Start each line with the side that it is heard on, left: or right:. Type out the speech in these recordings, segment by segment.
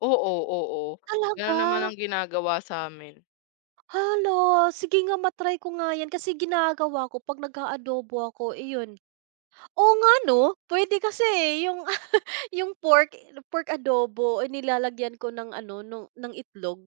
left: Oo, oo, gano'n naman
right: Talaga.
left: ang ginagawa sa amin.
right: Hala, sige nga, ma-try ko nga 'yan. Kasi ginagawa ko 'pag nag-aadobo ako, iyon, oo nga ano, puwede kasi, eh, yung pork pork adobo ay nilalagyan ko ng ano, ng itlog.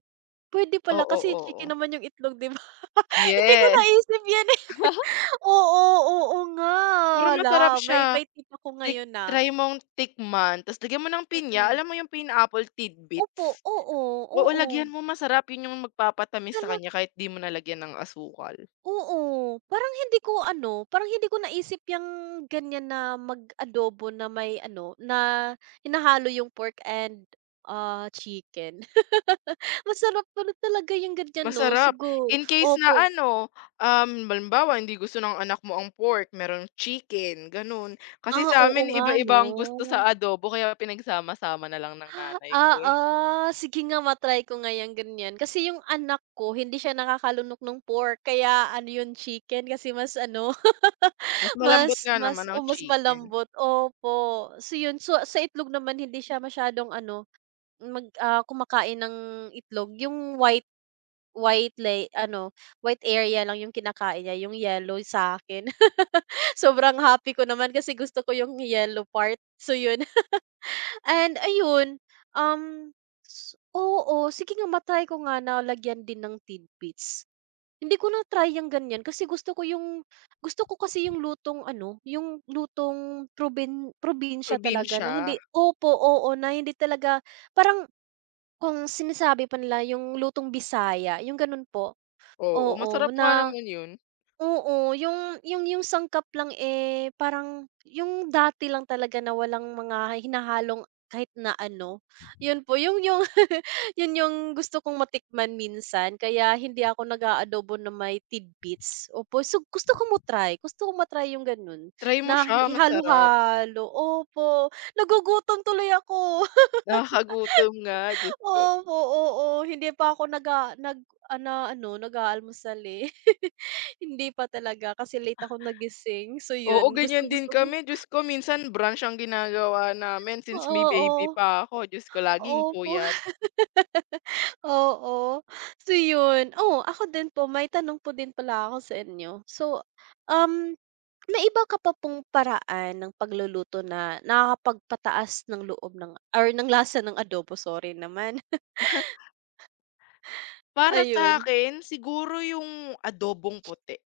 right: Puwede pala
left: Oo,
right: kasi
left: oo.
right: chicken naman 'yung itlog, 'di ba? Hindi ko
left: Yes.
right: naisip 'yan, eh. Oo, oo nga,
left: Pero masarap
right: hala, may
left: siya,
right: may tip ako
left: tik
right: ngayon na.
left: try mong tikman tas' lagyan mo ng pinya,
right: Mm.
left: alam mo yung pineapple
right: Opo,
left: tidbits?
right: oo,
left: Oo,
right: oo.
left: lagyan mo, masarap 'yon. Yung magpapatamis sa
right: Talaga
left: kanya kahit 'di mo na lagyan ng asukal.
right: Oo, parang hindi ko ano, parang hindi ko naisip 'yang gan'yan na mag-adobo na may ano, na hinahalo 'yung pork and, ah, chicken. Masarap pa rin talaga 'yung gan'yan 'no,
left: Masarap,
right: siguro,
left: in case na
right: opo.
left: ano, um, halimbawa hindi gusto ng anak mo ang pork, merong chicken, gano'n. Kasi
right: Ah,
left: sa
right: oo
left: amin,
right: nga
left: iba-iba ang gusto sa
right: 'no.
left: adobo kaya pinagsama-sama na lang ng nanay ko,
right: Ah,
left: eh.
right: oo, sige nga, ma-try ko nga 'yang gan'yan. Kasi yung anak ko, hindi siya nakakalunok nung pork kaya ano, yung chicken kasi mas ano,
left: Mas malambot
right: mas
left: nga naman
right: mas o
left: ang
right: mas
left: chicken.
right: malambot, opo. So 'yon, sa itlog naman, hindi siya masyadong ano, mag kumakain ng itlog. Yung white white lay ano, white area lang yung kinakain niya, yung yellow sa akin. Sobrang happy ko naman kasi gusto ko yung yellow part, so 'yon. And ayun, um, oo, sige nga, ma-try ko nga na lagyan din ng tidbits. Hindi ko na-try yang gan'yan kasi gusto ko yung gusto ko kasi yung lutong ano, yung lutong probin probinsya talaga na
left: Probinsiya.
right: hindi opo, oo na hindi talaga. Parang kung sinasabi pa nila, yung lutong Bisaya, yung gano'n po,
left: Oo,
right: oo
left: masarap nga
right: na
left: naman 'yun.
right: oo. Yung yung yung sangkap lang, eh, parang yung dati lang talaga na walang mga hinahalong kahit na ano, 'yon po yung yung 'yon yung gusto kong matikman minsan. Kaya hindi ako nag-aadobo na may tidbits, opo. So, gusto ko mo-try, gusto ko ma-try yung gano'n
left: Try mo
right: na
left: siya,
right: hi
left: masarap.
right: ihalo-halo, opo. Nagugutom tuloy ako.
left: Nakakagutom nga, Diyos ko.
right: Opo, oo, hindi pa ako nag-a na ano, nag-aalmusal, eh, hindi pa talaga kasi late ako nagising. So
left: Oo,
right: 'yun,
left: gan'yan din
right: gustong-gusto ko.
left: kami. Diyos ko, minsan brunch ang ginagawa namin since may baby
right: Oo,
left: pa ako. Diyos ko, laging
right: opo.
left: puyat.
right: Oo, so 'yun. Oh, ako din po, may tanong po din pala ako sa inyo. So, um, may iba ka pa pong paraan ng pagluluto na nakakapagpataas ng loob ng or ng lasa ng adobo? Sorry naman.
left: Para sa
right: Ayun.
left: akin, siguro yung adobong puti.